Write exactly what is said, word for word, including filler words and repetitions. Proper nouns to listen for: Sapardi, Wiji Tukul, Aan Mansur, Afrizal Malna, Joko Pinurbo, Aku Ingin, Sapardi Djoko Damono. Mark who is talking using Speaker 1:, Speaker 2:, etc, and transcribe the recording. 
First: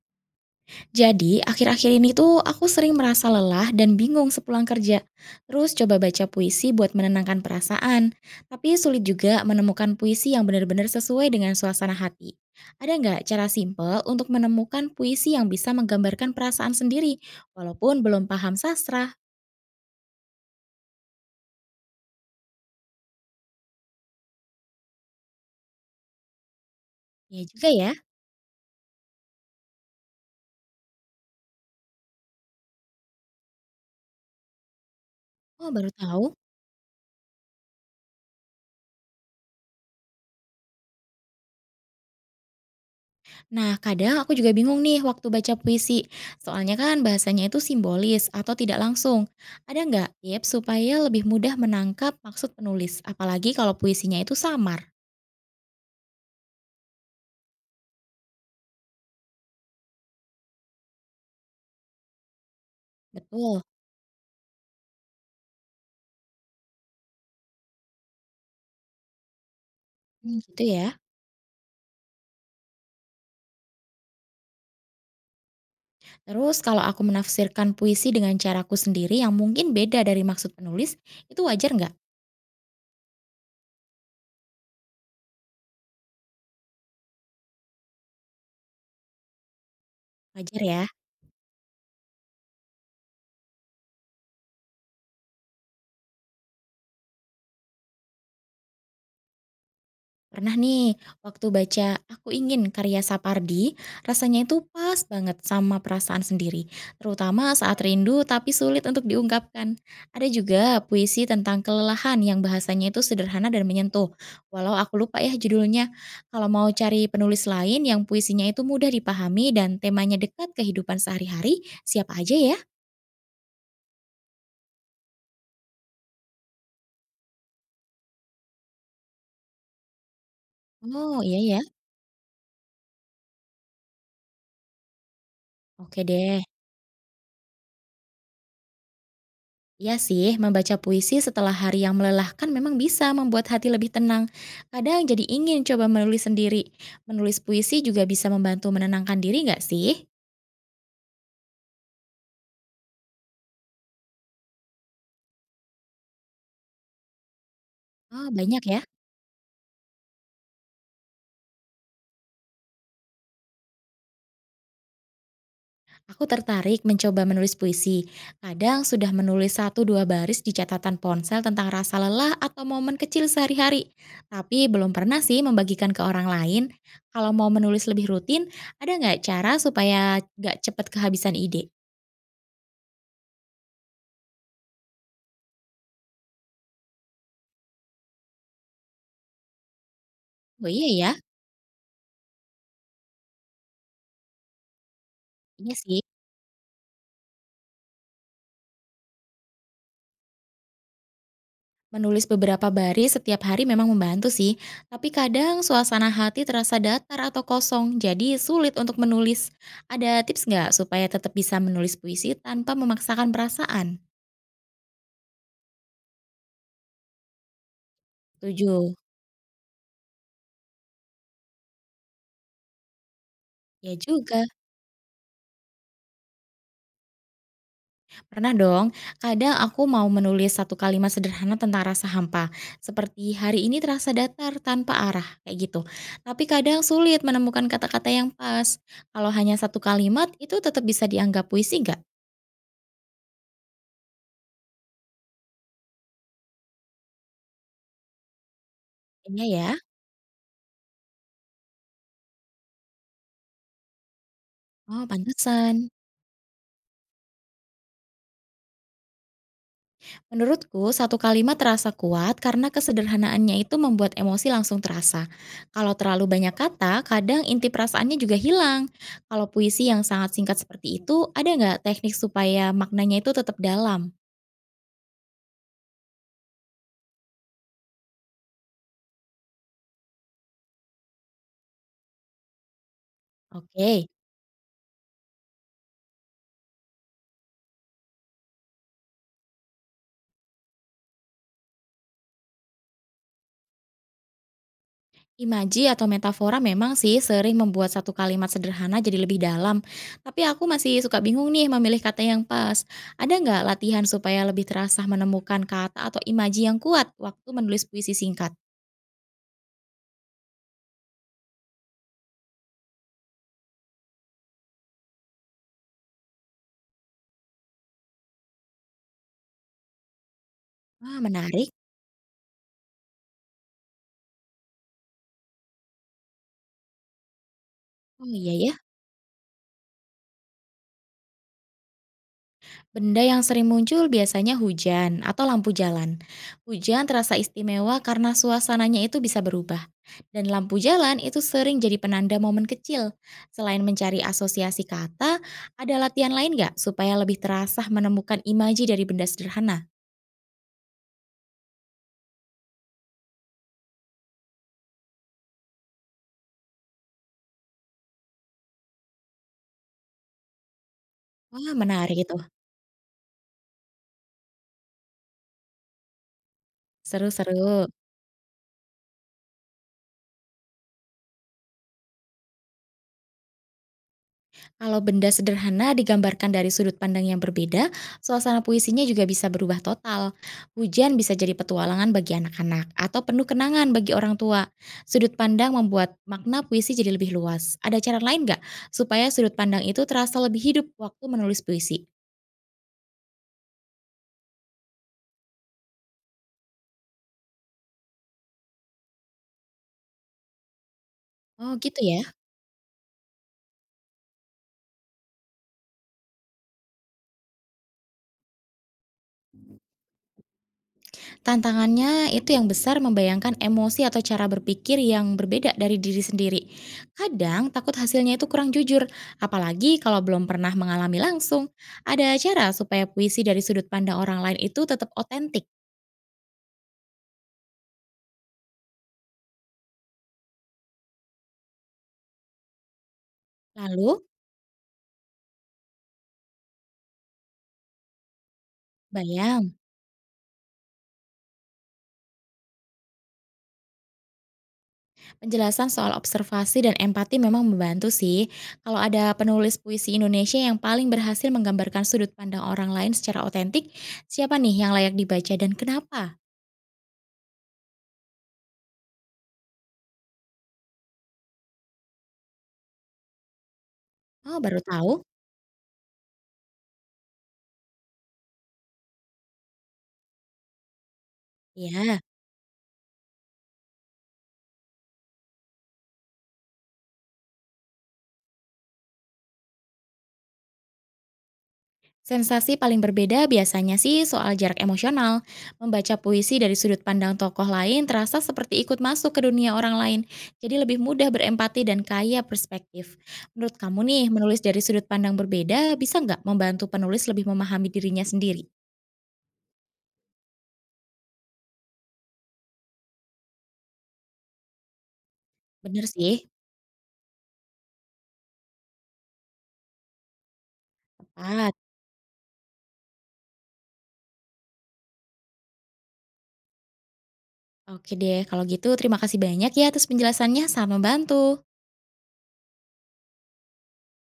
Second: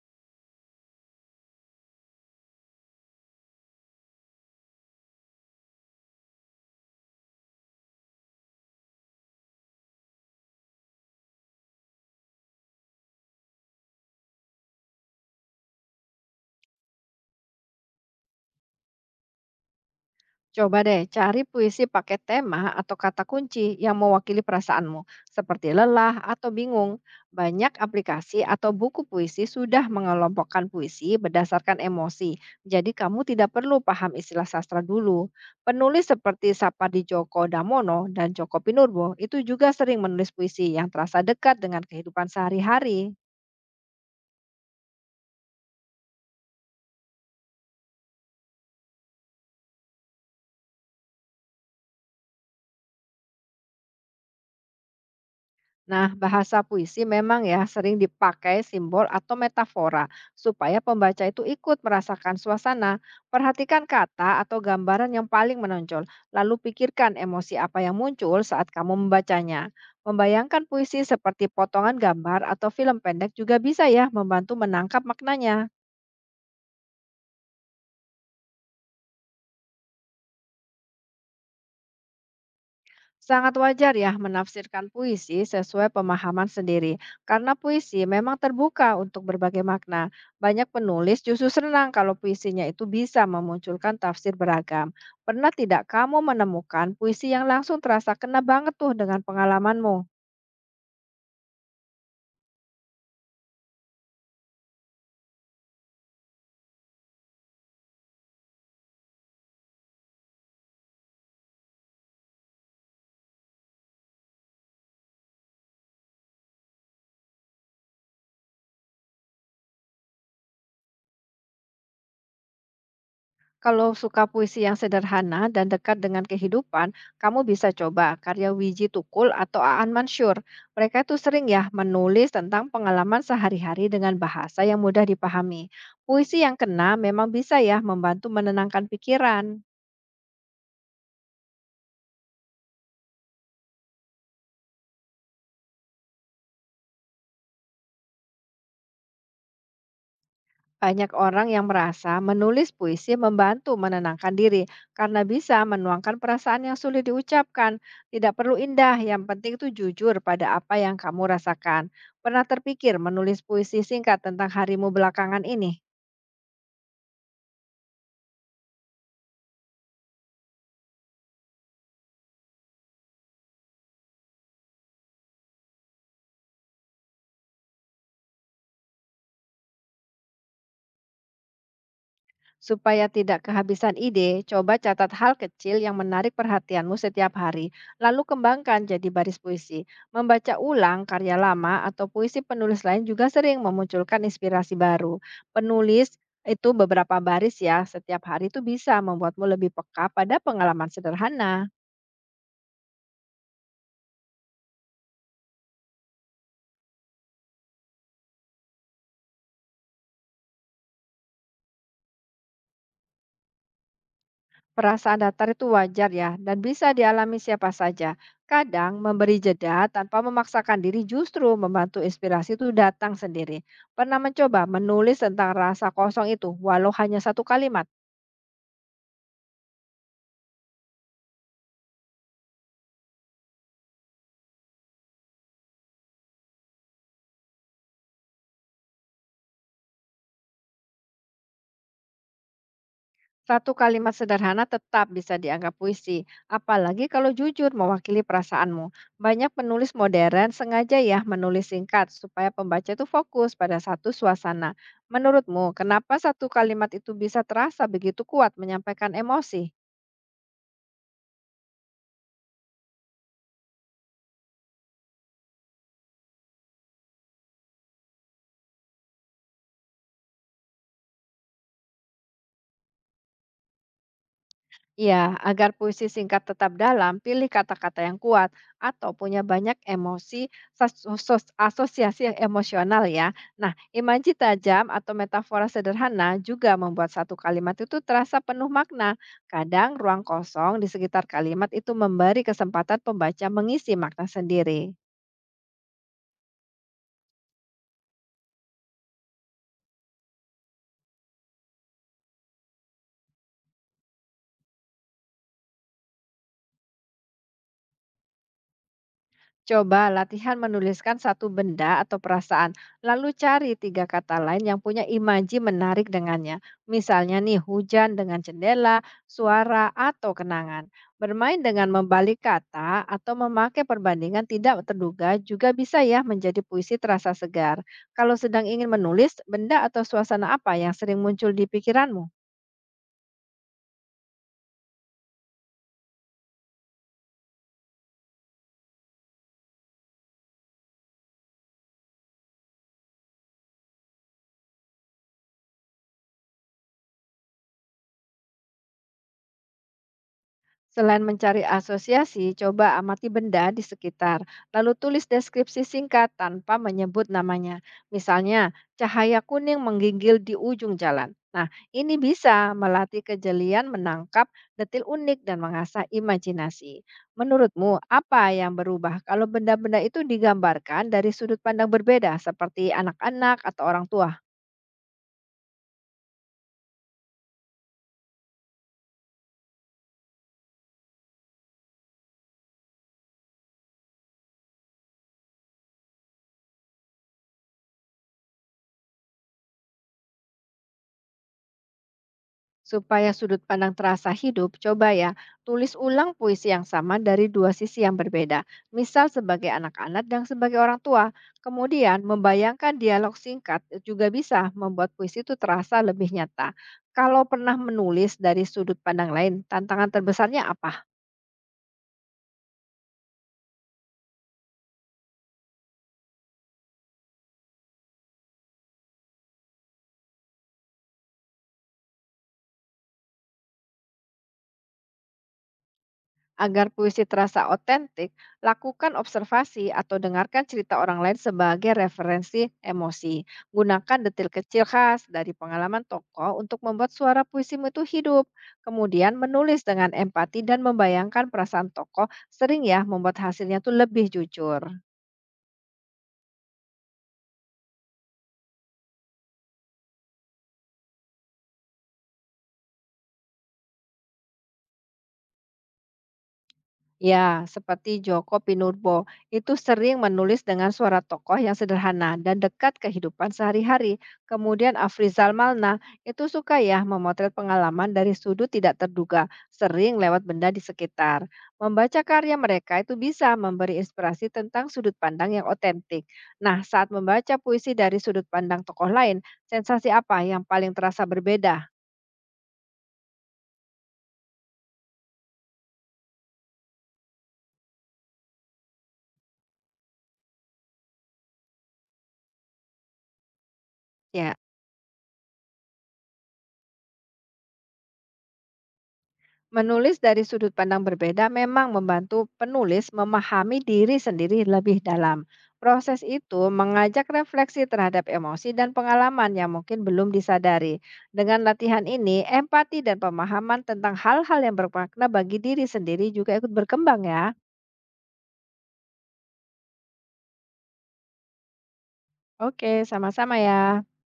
Speaker 1: Jadi, akhir-akhir ini tuh aku sering merasa lelah dan bingung sepulang kerja. Terus coba baca puisi buat menenangkan perasaan. Tapi sulit juga menemukan puisi yang benar-benar sesuai dengan suasana hati. Ada nggak cara simpel untuk menemukan puisi yang bisa menggambarkan perasaan sendiri, walaupun belum paham sastra?
Speaker 2: Coba deh cari puisi pakai tema atau kata kunci yang mewakili perasaanmu, seperti lelah atau bingung.
Speaker 1: Ya juga
Speaker 2: Banyak
Speaker 1: ya.
Speaker 2: aplikasi atau buku puisi sudah mengelompokkan puisi berdasarkan emosi, jadi kamu tidak perlu paham istilah sastra dulu.
Speaker 1: Oh, baru
Speaker 2: Penulis
Speaker 1: tahu.
Speaker 2: seperti Sapardi Djoko Damono dan Joko Pinurbo itu juga sering menulis puisi yang terasa dekat dengan kehidupan sehari-hari.
Speaker 1: Nah, kadang aku juga bingung nih waktu baca puisi. Soalnya kan bahasanya itu simbolis atau tidak langsung. Ada nggak tips supaya lebih mudah menangkap maksud penulis? Apalagi kalau puisinya itu samar.
Speaker 2: Nah, bahasa puisi memang ya sering dipakai simbol atau metafora supaya pembaca itu ikut merasakan suasana.
Speaker 1: Betul.
Speaker 2: Perhatikan kata atau gambaran yang paling menonjol, lalu pikirkan emosi apa yang muncul saat kamu membacanya.
Speaker 1: Hmm,
Speaker 2: Membayangkan
Speaker 1: gitu ya.
Speaker 2: puisi seperti potongan gambar atau film pendek juga bisa ya membantu menangkap maknanya.
Speaker 1: Terus kalau aku menafsirkan puisi dengan caraku sendiri yang mungkin beda dari maksud penulis, itu wajar nggak?
Speaker 2: Sangat wajar ya menafsirkan puisi sesuai pemahaman sendiri, karena puisi memang terbuka untuk berbagai makna.
Speaker 1: Wajar
Speaker 2: Banyak
Speaker 1: ya.
Speaker 2: penulis justru senang kalau puisinya itu bisa memunculkan tafsir beragam. Pernah tidak kamu menemukan puisi yang langsung terasa kena banget tuh dengan pengalamanmu?
Speaker 1: Pernah nih, waktu baca Aku Ingin karya Sapardi, rasanya itu pas banget sama perasaan sendiri, terutama saat rindu tapi sulit untuk diungkapkan. Ada juga puisi tentang kelelahan yang bahasanya itu sederhana dan menyentuh, walau aku lupa ya judulnya. Kalau mau cari penulis lain yang puisinya itu mudah dipahami dan temanya dekat kehidupan sehari-hari, siapa aja ya?
Speaker 2: Kalau suka puisi yang sederhana dan dekat dengan kehidupan, kamu bisa coba karya Wiji Tukul atau Aan Mansur. Mereka itu
Speaker 1: Oh iya
Speaker 2: sering
Speaker 1: ya,
Speaker 2: ya menulis tentang pengalaman sehari-hari dengan bahasa yang mudah dipahami.
Speaker 1: oke
Speaker 2: Puisi
Speaker 1: deh.
Speaker 2: yang kena memang bisa ya membantu menenangkan pikiran.
Speaker 1: Iya sih, membaca puisi setelah hari yang melelahkan memang bisa membuat hati lebih tenang. Kadang jadi ingin coba menulis sendiri. Menulis puisi juga bisa membantu menenangkan diri nggak sih?
Speaker 2: Banyak orang yang merasa menulis puisi membantu menenangkan diri karena bisa menuangkan perasaan yang sulit diucapkan.
Speaker 1: Oh
Speaker 2: Tidak perlu
Speaker 1: banyak ya,
Speaker 2: indah, yang penting itu jujur pada apa yang kamu rasakan. Pernah terpikir menulis puisi singkat tentang harimu belakangan ini?
Speaker 1: aku tertarik mencoba menulis puisi. Kadang sudah menulis satu dua baris di catatan ponsel tentang rasa lelah atau momen kecil sehari-hari. Tapi belum pernah sih membagikan ke orang lain. Kalau mau menulis lebih rutin, ada nggak cara supaya nggak cepat kehabisan ide?
Speaker 2: Supaya tidak kehabisan ide, coba catat hal kecil yang menarik perhatianmu setiap hari, lalu kembangkan jadi baris puisi. Membaca
Speaker 1: Oh iya
Speaker 2: ulang
Speaker 1: ya,
Speaker 2: karya lama atau puisi penulis lain juga sering memunculkan inspirasi baru.
Speaker 1: iya sih.
Speaker 2: Penulis itu beberapa baris ya, setiap hari itu bisa membuatmu lebih peka pada pengalaman sederhana.
Speaker 1: Menulis beberapa baris setiap hari memang membantu sih, tapi kadang suasana hati terasa datar atau kosong, jadi sulit untuk menulis. Ada tips nggak supaya tetap bisa menulis puisi tanpa memaksakan perasaan?
Speaker 2: Perasaan datar itu wajar ya, dan bisa dialami siapa saja.
Speaker 1: Setuju.
Speaker 2: Kadang memberi jeda tanpa memaksakan diri justru membantu inspirasi itu datang sendiri.
Speaker 1: Ya
Speaker 2: Pernah
Speaker 1: juga,
Speaker 2: mencoba menulis tentang rasa kosong itu, walau hanya satu kalimat.
Speaker 1: pernah dong. Kadang aku mau menulis satu kalimat sederhana tentang rasa hampa, seperti hari ini terasa datar tanpa arah, kayak gitu. Tapi kadang sulit menemukan kata-kata yang pas. Kalau hanya satu kalimat, itu tetap bisa dianggap puisi nggak?
Speaker 2: Satu kalimat sederhana tetap bisa dianggap puisi, apalagi kalau jujur mewakili perasaanmu.
Speaker 1: Iya
Speaker 2: Banyak
Speaker 1: ya.
Speaker 2: penulis modern sengaja ya menulis singkat supaya pembaca itu fokus pada satu suasana.
Speaker 1: Oh,
Speaker 2: Menurutmu,
Speaker 1: pantesan.
Speaker 2: kenapa satu kalimat itu bisa terasa begitu kuat menyampaikan emosi?
Speaker 1: Menurutku, satu kalimat terasa kuat karena kesederhanaannya itu membuat emosi langsung terasa. Kalau terlalu banyak kata, kadang inti perasaannya juga hilang. Kalau puisi yang sangat singkat seperti itu, ada nggak teknik supaya maknanya itu tetap dalam?
Speaker 2: Ya, agar puisi singkat tetap dalam, pilih kata-kata yang kuat atau punya banyak emosi, sas- sos- asosiasi yang emosional ya. Nah,
Speaker 1: Oke,
Speaker 2: imaji tajam atau metafora sederhana juga membuat satu kalimat itu terasa penuh makna. Kadang ruang kosong di sekitar kalimat itu memberi kesempatan pembaca mengisi makna sendiri.
Speaker 1: imaji atau metafora memang sih sering membuat satu kalimat sederhana jadi lebih dalam. Tapi aku masih suka bingung nih memilih kata yang pas. Ada nggak latihan supaya lebih terasa menemukan kata atau imaji yang kuat waktu menulis puisi singkat?
Speaker 2: Coba latihan menuliskan satu benda atau perasaan, lalu cari tiga kata lain yang punya imaji menarik dengannya. Misalnya nih, hujan dengan jendela, suara, atau kenangan.
Speaker 1: Wah,
Speaker 2: Bermain
Speaker 1: menarik.
Speaker 2: dengan membalik kata atau memakai perbandingan tidak terduga juga bisa ya menjadi puisi terasa segar.
Speaker 1: Oh
Speaker 2: Kalau
Speaker 1: iya
Speaker 2: sedang
Speaker 1: ya.
Speaker 2: ingin menulis, benda atau suasana apa yang sering muncul di pikiranmu?
Speaker 1: Benda yang sering muncul biasanya hujan atau lampu jalan. Hujan terasa istimewa karena suasananya itu bisa berubah, dan lampu jalan itu sering jadi penanda momen kecil. Selain mencari asosiasi kata, ada latihan lain nggak supaya lebih terasa menemukan imaji dari benda sederhana?
Speaker 2: Selain mencari asosiasi, coba amati benda di sekitar, lalu tulis deskripsi singkat tanpa menyebut namanya. Misalnya, cahaya kuning menggigil di ujung jalan. Nah,
Speaker 1: Wah, menarik
Speaker 2: ini
Speaker 1: itu.
Speaker 2: bisa melatih kejelian menangkap detil unik dan mengasah imajinasi.
Speaker 1: Seru-seru.
Speaker 2: Menurutmu, apa yang berubah kalau benda-benda itu digambarkan dari sudut pandang berbeda seperti anak-anak atau orang tua?
Speaker 1: Kalau benda sederhana digambarkan dari sudut pandang yang berbeda, suasana puisinya juga bisa berubah total. Hujan bisa jadi petualangan bagi anak-anak atau penuh kenangan bagi orang tua. Sudut pandang membuat makna puisi jadi lebih luas. Ada cara lain nggak supaya sudut pandang itu terasa lebih hidup waktu menulis puisi?
Speaker 2: Supaya sudut pandang terasa hidup, coba ya, tulis ulang puisi yang sama dari dua sisi yang berbeda, misal sebagai anak-anak dan sebagai orang tua.
Speaker 1: Oh gitu ya.
Speaker 2: Kemudian, membayangkan dialog singkat juga bisa membuat puisi itu terasa lebih nyata. Kalau pernah menulis dari sudut pandang lain, tantangan terbesarnya apa?
Speaker 1: Tantangannya itu yang besar membayangkan emosi atau cara berpikir yang berbeda dari diri sendiri. Kadang takut hasilnya itu kurang jujur, apalagi kalau belum pernah mengalami langsung. Ada cara supaya puisi dari sudut pandang orang lain itu tetap otentik.
Speaker 2: Agar puisi terasa otentik, lakukan observasi atau dengarkan cerita orang lain sebagai referensi emosi. Gunakan
Speaker 1: Lalu,
Speaker 2: detil kecil khas dari pengalaman tokoh untuk membuat suara puisimu itu hidup. Kemudian
Speaker 1: bayang,
Speaker 2: menulis dengan empati dan membayangkan perasaan tokoh sering ya membuat hasilnya tuh lebih jujur.
Speaker 1: Penjelasan soal observasi dan empati memang membantu sih. Kalau ada penulis puisi Indonesia yang paling berhasil menggambarkan sudut pandang orang lain secara otentik, siapa nih yang layak dibaca dan kenapa?
Speaker 2: Ya, seperti Joko Pinurbo, itu sering menulis dengan suara tokoh yang sederhana dan dekat kehidupan sehari-hari.
Speaker 1: Oh, baru
Speaker 2: Kemudian
Speaker 1: tahu?
Speaker 2: Afrizal Malna itu suka ya memotret pengalaman dari sudut tidak terduga, sering lewat benda di sekitar.
Speaker 1: Ya.
Speaker 2: Membaca karya mereka itu bisa memberi inspirasi tentang sudut pandang yang otentik. Nah, saat membaca puisi dari sudut pandang tokoh lain, sensasi apa yang paling terasa berbeda?
Speaker 1: Sensasi paling berbeda biasanya sih soal jarak emosional. Membaca puisi dari sudut pandang tokoh lain terasa seperti ikut masuk ke dunia orang lain. Jadi lebih mudah berempati dan kaya perspektif. Menurut kamu nih,
Speaker 2: Ya.
Speaker 1: menulis dari sudut pandang berbeda bisa nggak membantu penulis lebih memahami dirinya sendiri?
Speaker 2: Menulis dari sudut pandang berbeda memang membantu penulis memahami diri sendiri lebih dalam.
Speaker 1: Bener
Speaker 2: Proses
Speaker 1: sih,
Speaker 2: itu mengajak refleksi terhadap emosi dan pengalaman yang mungkin belum disadari. Dengan
Speaker 1: tepat.
Speaker 2: latihan ini, empati dan pemahaman tentang hal-hal yang bermakna bagi diri sendiri juga ikut berkembang ya.
Speaker 1: Oke deh, kalau gitu terima kasih banyak ya atas penjelasannya, sangat membantu.
Speaker 2: Oke, sama-sama ya.